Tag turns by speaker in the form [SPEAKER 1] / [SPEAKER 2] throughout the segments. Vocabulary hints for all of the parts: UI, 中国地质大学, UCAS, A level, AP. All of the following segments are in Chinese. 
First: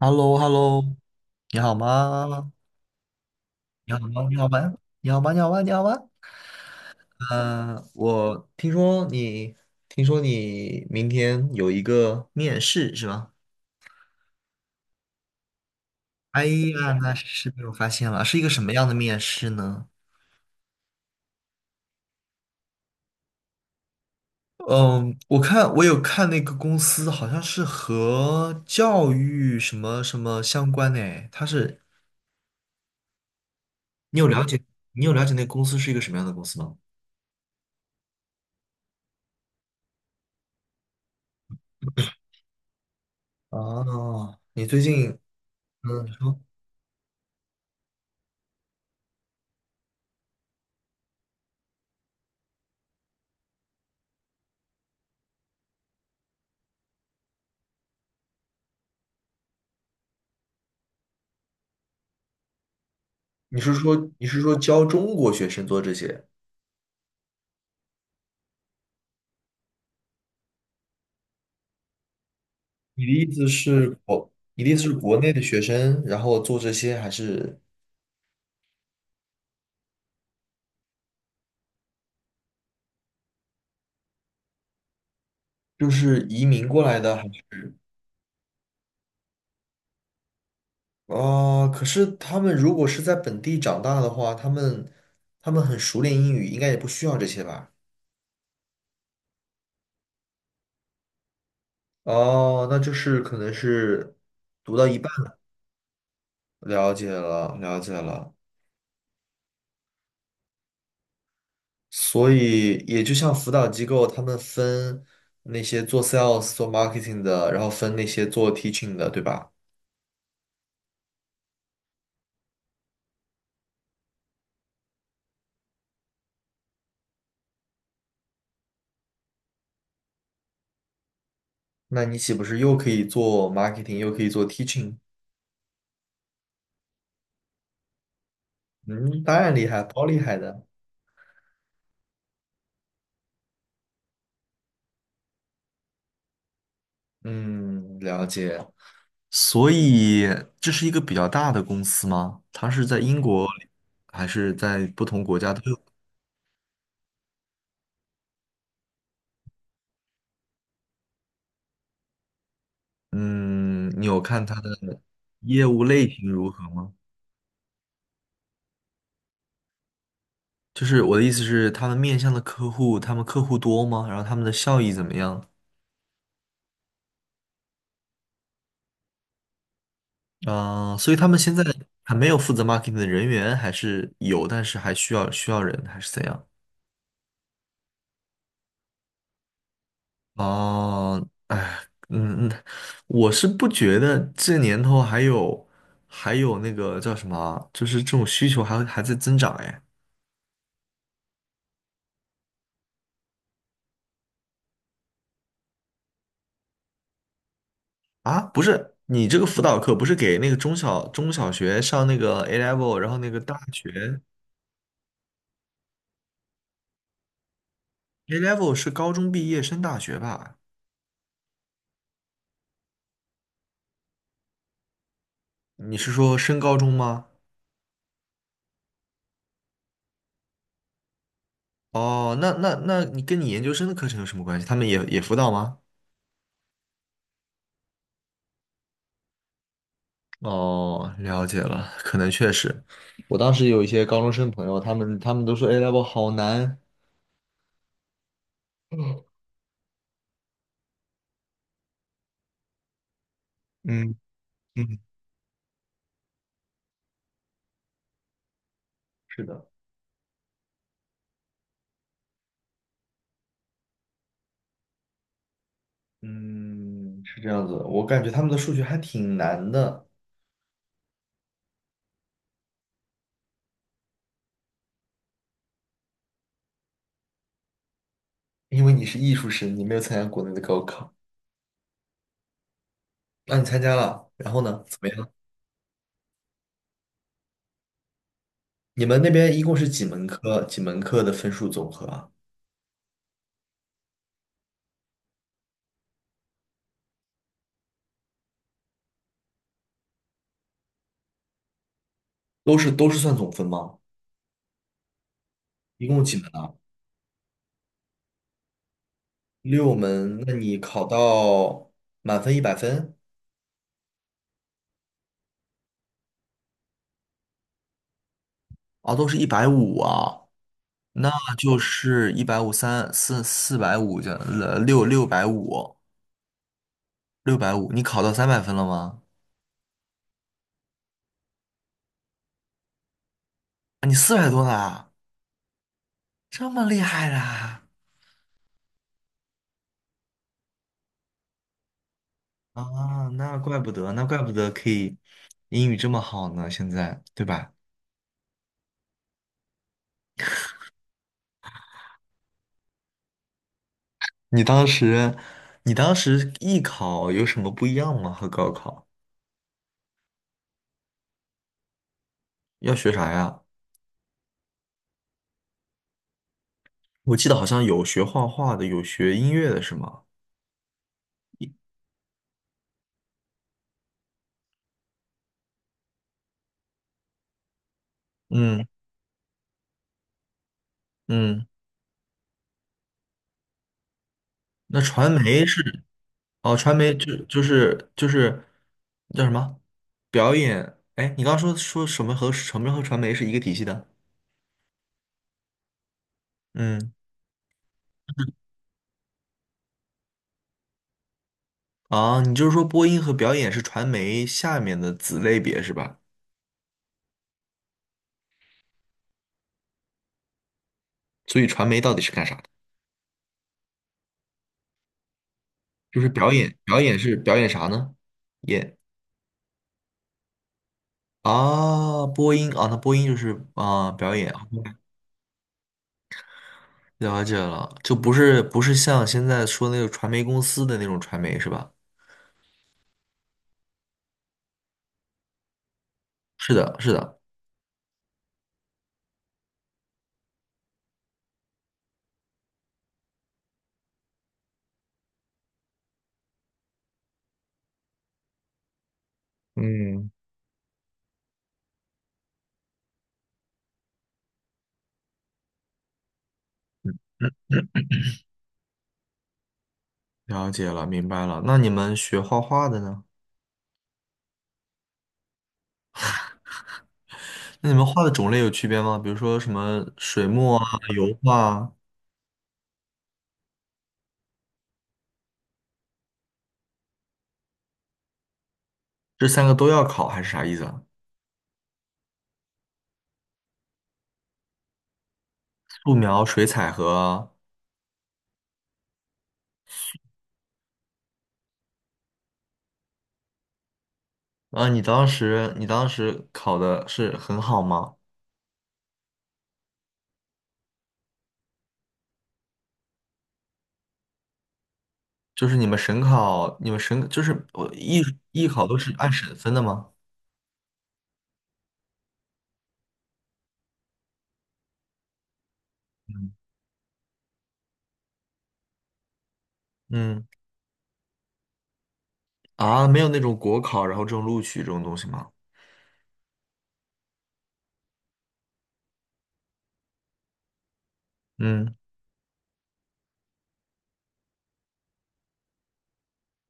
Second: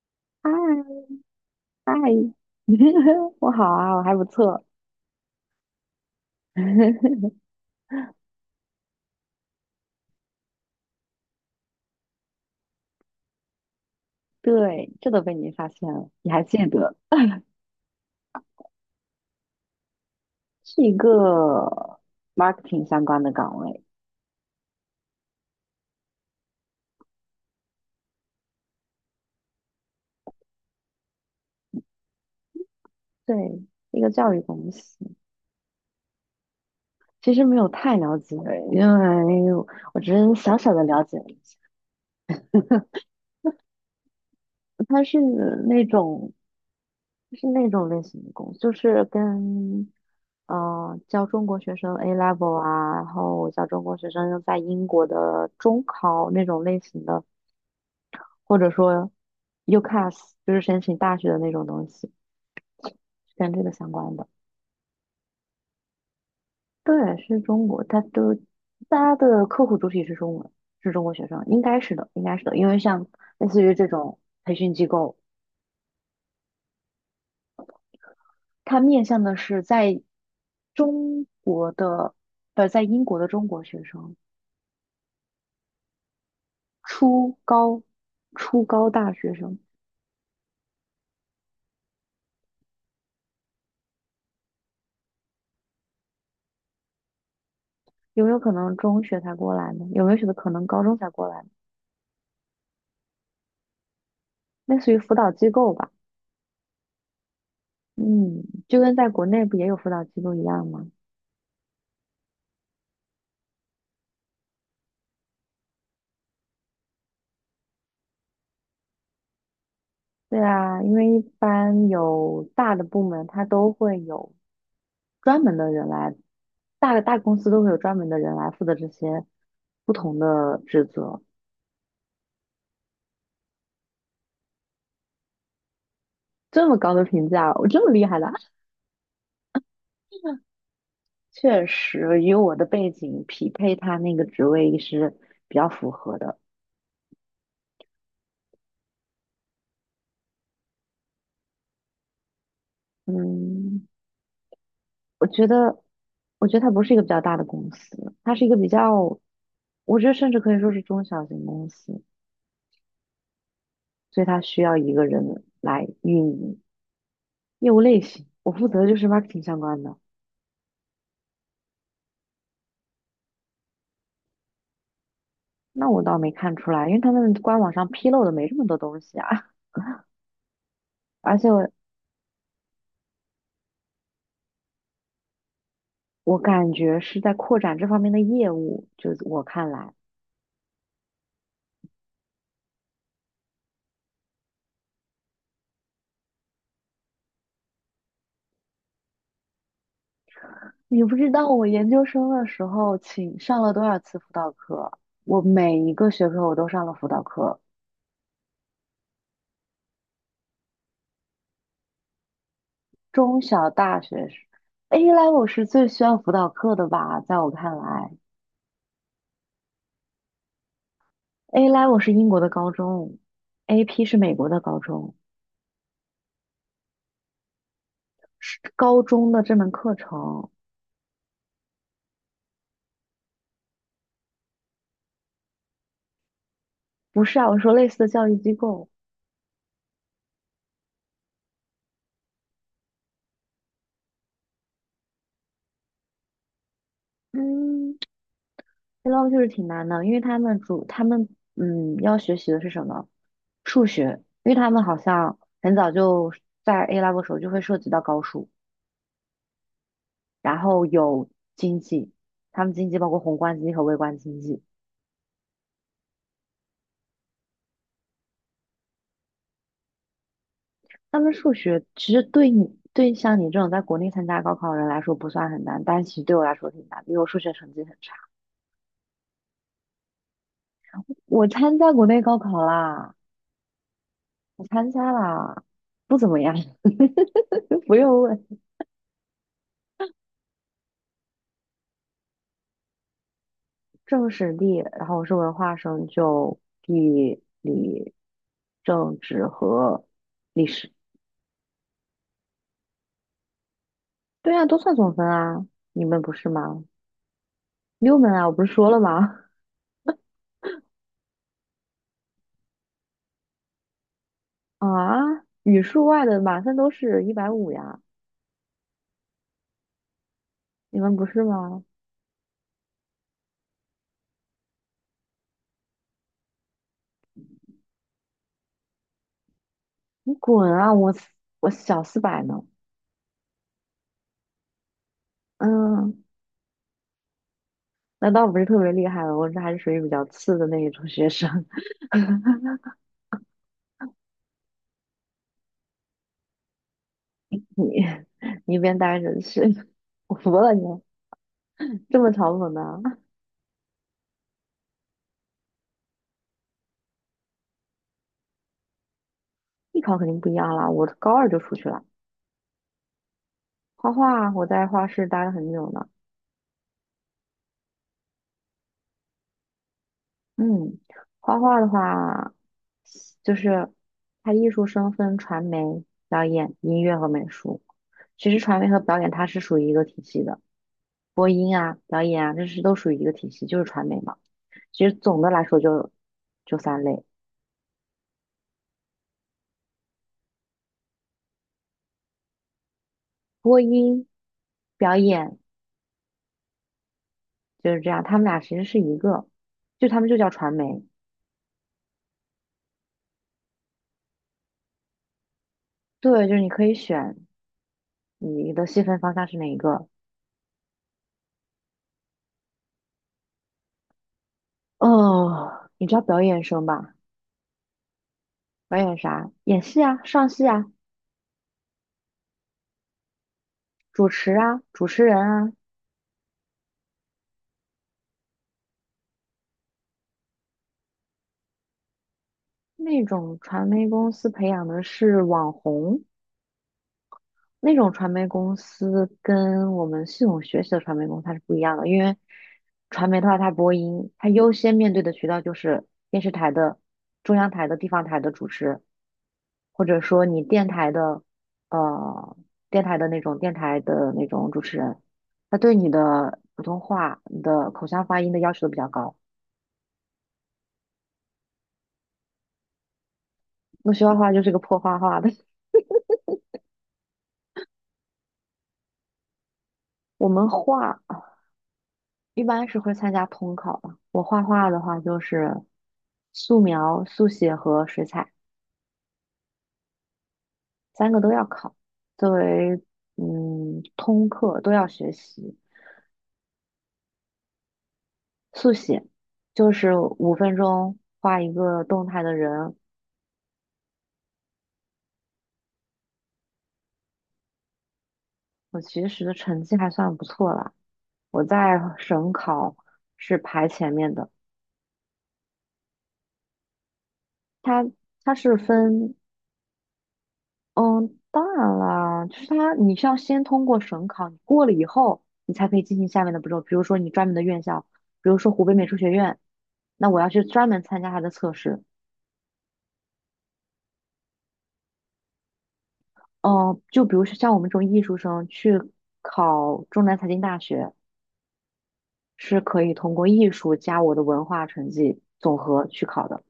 [SPEAKER 1] h e l l o h e
[SPEAKER 2] 嗨
[SPEAKER 1] l l o 你好
[SPEAKER 2] 嗨，
[SPEAKER 1] 吗？
[SPEAKER 2] 我好
[SPEAKER 1] 你
[SPEAKER 2] 啊，
[SPEAKER 1] 好
[SPEAKER 2] 我还不
[SPEAKER 1] 吗？你好
[SPEAKER 2] 错。
[SPEAKER 1] 吗？你好吗？你好吗？你好吗？嗯、我听说你，听说你明天有一个面试是吧？
[SPEAKER 2] 对，这都被你发现了，你还
[SPEAKER 1] 哎
[SPEAKER 2] 记
[SPEAKER 1] 呀，
[SPEAKER 2] 得，
[SPEAKER 1] 那是被我发现了，是一个什么样的面试呢？
[SPEAKER 2] 是一个 marketing 相关的岗位。
[SPEAKER 1] 嗯，我看我有看那个公司，好像是和教育什么什么相关的诶，它是
[SPEAKER 2] 对，一个
[SPEAKER 1] 你有
[SPEAKER 2] 教育
[SPEAKER 1] 了解，
[SPEAKER 2] 公司。
[SPEAKER 1] 那个公司是一个什么样的公司吗？
[SPEAKER 2] 其实没有太了解，因为我只是小小的了解了一下。
[SPEAKER 1] 哦，你最
[SPEAKER 2] 它
[SPEAKER 1] 近
[SPEAKER 2] 是那
[SPEAKER 1] 嗯，你
[SPEAKER 2] 种，
[SPEAKER 1] 说
[SPEAKER 2] 是那种类型的公司，就是跟教中国学生 A level 啊，然后教中国学生在英国的中考那种类型的。或者说 UCAS，就是申请大学的那种东西，是跟
[SPEAKER 1] 你
[SPEAKER 2] 这个
[SPEAKER 1] 是
[SPEAKER 2] 相
[SPEAKER 1] 说
[SPEAKER 2] 关的。
[SPEAKER 1] 你是说教中国学生做这些？
[SPEAKER 2] 对，是中国，大家的客户主体是中文，是中国学生，应该是的，应该是的，因为像类似于这种培
[SPEAKER 1] 你的
[SPEAKER 2] 训
[SPEAKER 1] 意思
[SPEAKER 2] 机
[SPEAKER 1] 是
[SPEAKER 2] 构，
[SPEAKER 1] 国内的学生，然后做这些，还是
[SPEAKER 2] 它面向的是在中国的，在英国的中国学生，
[SPEAKER 1] 就是移民过来的？还
[SPEAKER 2] 初
[SPEAKER 1] 是
[SPEAKER 2] 高初高大学生。
[SPEAKER 1] 啊、可是他们如果是在本地长大的话，他们很熟练英语，应该也不需要这些吧？
[SPEAKER 2] 有没有可能中学才过来呢？有没有可能高中才过来呢？
[SPEAKER 1] 哦，那就是可能是读
[SPEAKER 2] 类
[SPEAKER 1] 到
[SPEAKER 2] 似于
[SPEAKER 1] 一半
[SPEAKER 2] 辅导
[SPEAKER 1] 了，
[SPEAKER 2] 机构吧。
[SPEAKER 1] 了解了，了解了。
[SPEAKER 2] 嗯，就跟在国内不也有辅导机构一样吗？
[SPEAKER 1] 所以也就像辅导机构，他们分那些做 sales、做 marketing 的，然后分那些做 teaching 的，对吧？
[SPEAKER 2] 对啊，因为一般有大的部门，它都会有专门的人来，大公司都会有专门的人来负责这些不同的职责。
[SPEAKER 1] 那你岂不是又可以做 marketing，又可以做 teaching？
[SPEAKER 2] 这么高的评价，我这么厉害的啊，
[SPEAKER 1] 嗯，当然厉害，超厉害 的。
[SPEAKER 2] 确实与我的背景匹配，他那个职位是比较符合的。
[SPEAKER 1] 嗯，了解。所以这是一个比较大的公司吗？它是在英国
[SPEAKER 2] 嗯，
[SPEAKER 1] 还是在不同
[SPEAKER 2] 我
[SPEAKER 1] 国
[SPEAKER 2] 觉
[SPEAKER 1] 家都
[SPEAKER 2] 得，
[SPEAKER 1] 有？
[SPEAKER 2] 我觉得它不是一个比较大的公司，它是一个比较，我觉得甚至可以说是中小型公司。
[SPEAKER 1] 嗯，你有
[SPEAKER 2] 所以它
[SPEAKER 1] 看它
[SPEAKER 2] 需
[SPEAKER 1] 的
[SPEAKER 2] 要一个人
[SPEAKER 1] 业务
[SPEAKER 2] 来
[SPEAKER 1] 类
[SPEAKER 2] 运
[SPEAKER 1] 型如
[SPEAKER 2] 营
[SPEAKER 1] 何吗？
[SPEAKER 2] 业务类型。我负责的就是 marketing 相关的。
[SPEAKER 1] 就是我的意思是，他们面向的客户，他们客户多吗？然后他们的效益怎么样？
[SPEAKER 2] 那我倒没看出来，因为他们官网上披露的没这么多东西啊。
[SPEAKER 1] 啊、所以 他
[SPEAKER 2] 而
[SPEAKER 1] 们
[SPEAKER 2] 且
[SPEAKER 1] 现在
[SPEAKER 2] 我
[SPEAKER 1] 还没有负责 marketing 的人员，还是有，但是还需要人，还是怎
[SPEAKER 2] 我
[SPEAKER 1] 样？
[SPEAKER 2] 感觉是在扩展这方面的业务，就是我看来，
[SPEAKER 1] 哦，哎，嗯，嗯，我是不觉得这年头还有那个叫什么啊就是这种需求还在增长哎。
[SPEAKER 2] 你不知道我研究生的时候请上了多少次辅导课，我每一个学科我都上了辅导课，
[SPEAKER 1] 啊，不是，你这个辅导课不是给那个中小学上那个 A level，然后那个
[SPEAKER 2] 中
[SPEAKER 1] 大
[SPEAKER 2] 小大
[SPEAKER 1] 学
[SPEAKER 2] 学是 A level 是最需要辅导课的吧，在我看来
[SPEAKER 1] A level 是高中毕业升大学吧？
[SPEAKER 2] ，A level 是英国的高中，AP 是美国的高中。
[SPEAKER 1] 你是说升高中吗？
[SPEAKER 2] 是高中的这门课程。
[SPEAKER 1] 哦，那你跟你研究生的课程有什么关系？他们也辅导吗？
[SPEAKER 2] 不是啊，我说类似的教育机构。
[SPEAKER 1] 哦，了解了，可能确实，我当时有一些高中生朋友，他们都说 A level 好难。
[SPEAKER 2] 嗯 a l e v e l o 就是挺难的，因为他们要学习的是什么？数
[SPEAKER 1] 嗯
[SPEAKER 2] 学，因为他们好
[SPEAKER 1] 嗯，
[SPEAKER 2] 像很早就在 A level 时候就会涉及到高数，
[SPEAKER 1] 是的，
[SPEAKER 2] 然后有经济，他们经济包括宏观经济和微观经济。
[SPEAKER 1] 嗯，是这样子的，我感觉他们的数学还挺难的。
[SPEAKER 2] 他们数学其实对像你这种在国内参加高考的人来说不算很难，但其实对我来说挺难，因为我数学成绩很差。
[SPEAKER 1] 因为你是艺术生，你没有参加国内的高考，
[SPEAKER 2] 我参加国内高考啦。
[SPEAKER 1] 那、你参加了，然后
[SPEAKER 2] 我
[SPEAKER 1] 呢，
[SPEAKER 2] 参
[SPEAKER 1] 怎么
[SPEAKER 2] 加
[SPEAKER 1] 样？
[SPEAKER 2] 了，不怎么样，不用问。
[SPEAKER 1] 你们那边一共是几门课？几门课的分数总和啊？
[SPEAKER 2] 政史地，然后我是文化生，就地理、政治和历史。
[SPEAKER 1] 都是算总分吗？
[SPEAKER 2] 对啊，都算总分啊，你
[SPEAKER 1] 一
[SPEAKER 2] 们
[SPEAKER 1] 共
[SPEAKER 2] 不
[SPEAKER 1] 几
[SPEAKER 2] 是
[SPEAKER 1] 门啊？
[SPEAKER 2] 吗？六门啊，我不是说了吗？
[SPEAKER 1] 6门，那你考到满分100分？
[SPEAKER 2] 啊，语数外的满分都是150呀，
[SPEAKER 1] 啊，都是一百五啊。
[SPEAKER 2] 你们不
[SPEAKER 1] 那
[SPEAKER 2] 是
[SPEAKER 1] 就
[SPEAKER 2] 吗？
[SPEAKER 1] 是一百五三四450这六六百五六百五，你考到300分了吗？
[SPEAKER 2] 你滚啊！我小四百呢。
[SPEAKER 1] 啊，你400多啦，
[SPEAKER 2] 嗯，
[SPEAKER 1] 这么厉害啦！
[SPEAKER 2] 那倒不是特别厉害了，我这还是属于比较次的那一种学生。
[SPEAKER 1] 啊，那怪不得，那怪不得可以英语这么好呢，现在对
[SPEAKER 2] 你
[SPEAKER 1] 吧？
[SPEAKER 2] 你一边待着去，我服了你，这么嘲讽的。
[SPEAKER 1] 你当时你当时艺考有什么不一样吗？和高考
[SPEAKER 2] 艺考肯定不一样啦，我高二就出去了。
[SPEAKER 1] 要学啥呀？
[SPEAKER 2] 画画我在画室待了很久呢。
[SPEAKER 1] 我记得好像有学画画的，有学音乐的是吗？
[SPEAKER 2] 嗯，画画的话，就是它艺术生分传媒、表演、音乐和美术。其实传
[SPEAKER 1] 嗯
[SPEAKER 2] 媒和表演它是属于一个体系的，播
[SPEAKER 1] 嗯。
[SPEAKER 2] 音啊、表演啊，这是都属于一个体系，就是传媒嘛。
[SPEAKER 1] 那
[SPEAKER 2] 其实
[SPEAKER 1] 传
[SPEAKER 2] 总的来
[SPEAKER 1] 媒
[SPEAKER 2] 说
[SPEAKER 1] 是
[SPEAKER 2] 就
[SPEAKER 1] 哦，
[SPEAKER 2] 就
[SPEAKER 1] 传
[SPEAKER 2] 三
[SPEAKER 1] 媒
[SPEAKER 2] 类：
[SPEAKER 1] 就是叫什么表演？哎，你刚刚说什么和什么和传媒是一个体
[SPEAKER 2] 播
[SPEAKER 1] 系的？
[SPEAKER 2] 音、表演。
[SPEAKER 1] 嗯，
[SPEAKER 2] 就是这样，他们俩其实是一个，就他们就叫传媒。
[SPEAKER 1] 啊，你就是说播音和表演是传媒下面的子类别是吧？
[SPEAKER 2] 对，就是你可以选你的细分方向是哪一个。
[SPEAKER 1] 所以传媒到底是干啥的？
[SPEAKER 2] 哦，你知道
[SPEAKER 1] 就是
[SPEAKER 2] 表
[SPEAKER 1] 表
[SPEAKER 2] 演
[SPEAKER 1] 演，
[SPEAKER 2] 生
[SPEAKER 1] 表
[SPEAKER 2] 吧？
[SPEAKER 1] 演是表演啥呢？
[SPEAKER 2] 表
[SPEAKER 1] 演
[SPEAKER 2] 演啥？演戏啊，上戏啊，
[SPEAKER 1] 啊，播音啊，那播音就是啊
[SPEAKER 2] 主
[SPEAKER 1] 表
[SPEAKER 2] 持
[SPEAKER 1] 演，
[SPEAKER 2] 啊，主持人啊。
[SPEAKER 1] 了解了，就不是像现在说那个传媒公司的那种传媒是吧？
[SPEAKER 2] 那种传媒公司培养的是网红，
[SPEAKER 1] 是的，是的。
[SPEAKER 2] 那种传媒公司跟我们系统学习的传媒公司它是不一样的，因为传媒的话，它播音，它优先面对的渠道就是电视台的、中央台的、地方台的主持。或者
[SPEAKER 1] 嗯，
[SPEAKER 2] 说你电台的，呃，电台的那种主持人，他对你的普通话、你的口腔发音的要求都比较高。
[SPEAKER 1] 了解了，明白了。那你们学画画的呢？
[SPEAKER 2] 那学画画就是个破画画的，
[SPEAKER 1] 那你们画的种类有区别吗？比如说什么 水
[SPEAKER 2] 我们
[SPEAKER 1] 墨啊、
[SPEAKER 2] 画
[SPEAKER 1] 油画啊，
[SPEAKER 2] 一般是会参加统考的。我画画的话就是素描、速写和水彩，
[SPEAKER 1] 这三个都要考，还是啥意思啊？
[SPEAKER 2] 三个都要考，作为通课都要学习。
[SPEAKER 1] 素描、水彩和啊，
[SPEAKER 2] 速写就是5分钟画一个动态的人。
[SPEAKER 1] 啊你当时考的是很好吗？
[SPEAKER 2] 我其实的成绩还算不错啦，我在省考是排前面的。
[SPEAKER 1] 就是你们省考，你们省就是我
[SPEAKER 2] 它
[SPEAKER 1] 艺
[SPEAKER 2] 它
[SPEAKER 1] 艺
[SPEAKER 2] 是
[SPEAKER 1] 考都是按
[SPEAKER 2] 分，
[SPEAKER 1] 省分的吗？
[SPEAKER 2] 嗯，当然啦，就是它你是要先通过省考，你过了以后，你才可以进行下面
[SPEAKER 1] 嗯
[SPEAKER 2] 的步骤。比如说你专门的院校，比如说湖北美术学院，那我
[SPEAKER 1] 嗯
[SPEAKER 2] 要去专门参加它的测试。
[SPEAKER 1] 啊，没有那种国考，然后这种录取这种东西吗？
[SPEAKER 2] 嗯，就比如说像我们这种艺术生去考中南财经大学，
[SPEAKER 1] 嗯，
[SPEAKER 2] 是可以通过艺术加我的文化成绩总和去考的。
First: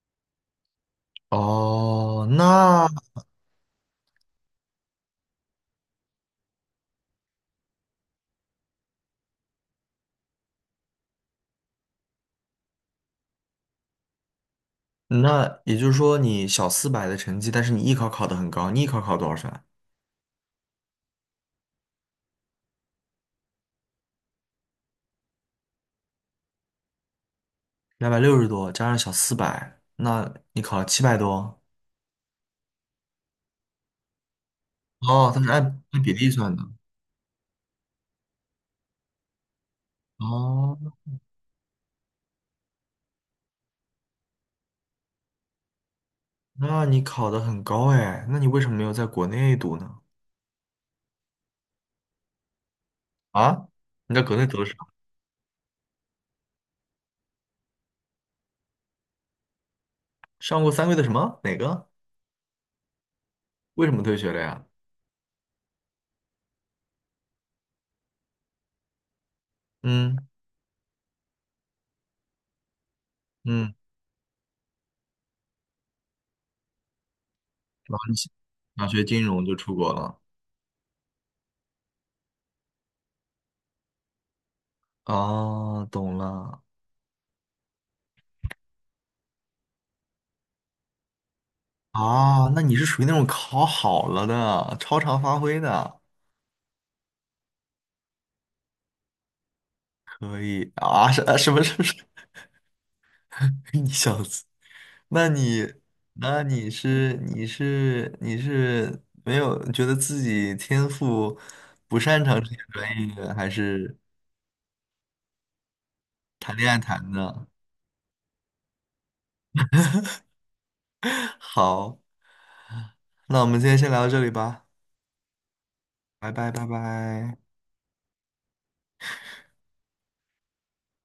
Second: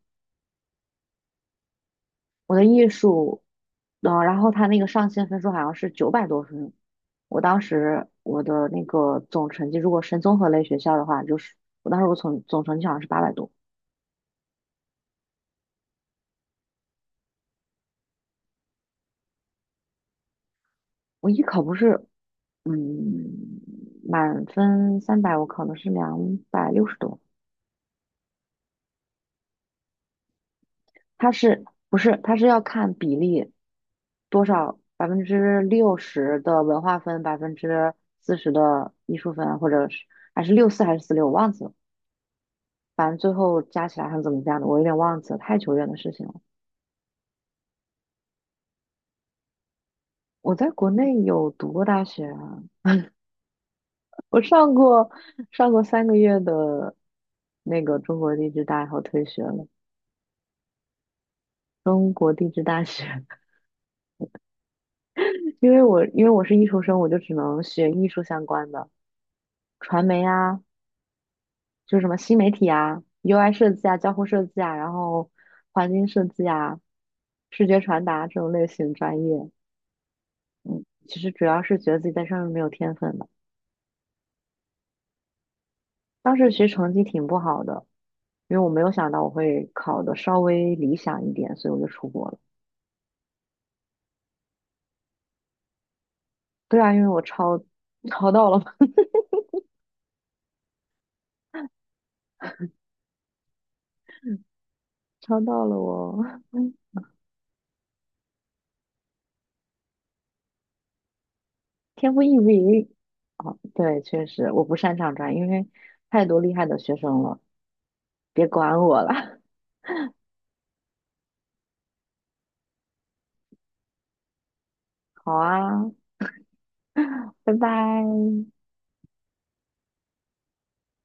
[SPEAKER 1] 哦，
[SPEAKER 2] 我的艺
[SPEAKER 1] 那
[SPEAKER 2] 术，然后他那个上线分数好像是900多分。我当时我的那个总成绩，如果申综合类学校的话，就是我当时我总成绩好像是800多。
[SPEAKER 1] 那也就是说，你小四百的成绩，但是你艺考考得很高，你艺考考多少分啊？
[SPEAKER 2] 我艺考不是，嗯，满分300，我考的是260多。
[SPEAKER 1] 260多，加上小四百，那你考了七百
[SPEAKER 2] 它
[SPEAKER 1] 多。
[SPEAKER 2] 是不是它是要看比例多少？百分
[SPEAKER 1] 哦，它是
[SPEAKER 2] 之
[SPEAKER 1] 按
[SPEAKER 2] 六
[SPEAKER 1] 按比例
[SPEAKER 2] 十
[SPEAKER 1] 算
[SPEAKER 2] 的
[SPEAKER 1] 的。
[SPEAKER 2] 文化分，40%的艺术分，或者是还是六四
[SPEAKER 1] 哦，
[SPEAKER 2] 还是四六，我忘记了。反正最后加起来还是怎么加的，我有点忘记了，太久远的事情了。
[SPEAKER 1] 那你考得很高哎，那你为什么没有在国内读呢？
[SPEAKER 2] 我在国内有读过大学啊，
[SPEAKER 1] 啊？你在国
[SPEAKER 2] 我
[SPEAKER 1] 内读的是
[SPEAKER 2] 上
[SPEAKER 1] 啥
[SPEAKER 2] 过上过3个月的那个中国地质大，然后退学了。
[SPEAKER 1] 上过3个月的什么？哪个？
[SPEAKER 2] 中国地质大学。
[SPEAKER 1] 为什么退学了呀？
[SPEAKER 2] 因为我是艺术生，我就只能学艺术相关的，传
[SPEAKER 1] 嗯
[SPEAKER 2] 媒啊，就是什么新媒体啊、UI 设
[SPEAKER 1] 嗯，
[SPEAKER 2] 计啊、交互设计啊，然后环境设计啊、视觉
[SPEAKER 1] 然后
[SPEAKER 2] 传
[SPEAKER 1] 你
[SPEAKER 2] 达
[SPEAKER 1] 想
[SPEAKER 2] 这种类
[SPEAKER 1] 想
[SPEAKER 2] 型
[SPEAKER 1] 学
[SPEAKER 2] 专
[SPEAKER 1] 金融
[SPEAKER 2] 业。
[SPEAKER 1] 就出国了。
[SPEAKER 2] 其实主要是觉得自己在上面没有天分的。
[SPEAKER 1] 哦，懂
[SPEAKER 2] 当时其
[SPEAKER 1] 了。
[SPEAKER 2] 实成绩挺不好的，因为我没有想到我会考的稍微理想一点，所以我就出国了。
[SPEAKER 1] 啊，那你是属于那种考好了的，超常发挥的。
[SPEAKER 2] 对啊，因为我抄到了，
[SPEAKER 1] 可以啊？是啊什么什么什么？你小子，那
[SPEAKER 2] 抄到
[SPEAKER 1] 你
[SPEAKER 2] 了我
[SPEAKER 1] 那你
[SPEAKER 2] 嗯
[SPEAKER 1] 是你是你是没有觉得自己天赋 不
[SPEAKER 2] 天赋
[SPEAKER 1] 擅
[SPEAKER 2] 异
[SPEAKER 1] 长这些
[SPEAKER 2] 禀。
[SPEAKER 1] 专业的，还
[SPEAKER 2] 哦，
[SPEAKER 1] 是
[SPEAKER 2] 对，确实我不擅长转，因为太多厉
[SPEAKER 1] 谈
[SPEAKER 2] 害
[SPEAKER 1] 恋
[SPEAKER 2] 的
[SPEAKER 1] 爱
[SPEAKER 2] 学
[SPEAKER 1] 谈
[SPEAKER 2] 生了，
[SPEAKER 1] 的？
[SPEAKER 2] 别管我了。
[SPEAKER 1] 好，那我们今天先聊到这里吧，
[SPEAKER 2] 好啊，
[SPEAKER 1] 拜拜拜拜。
[SPEAKER 2] 拜拜。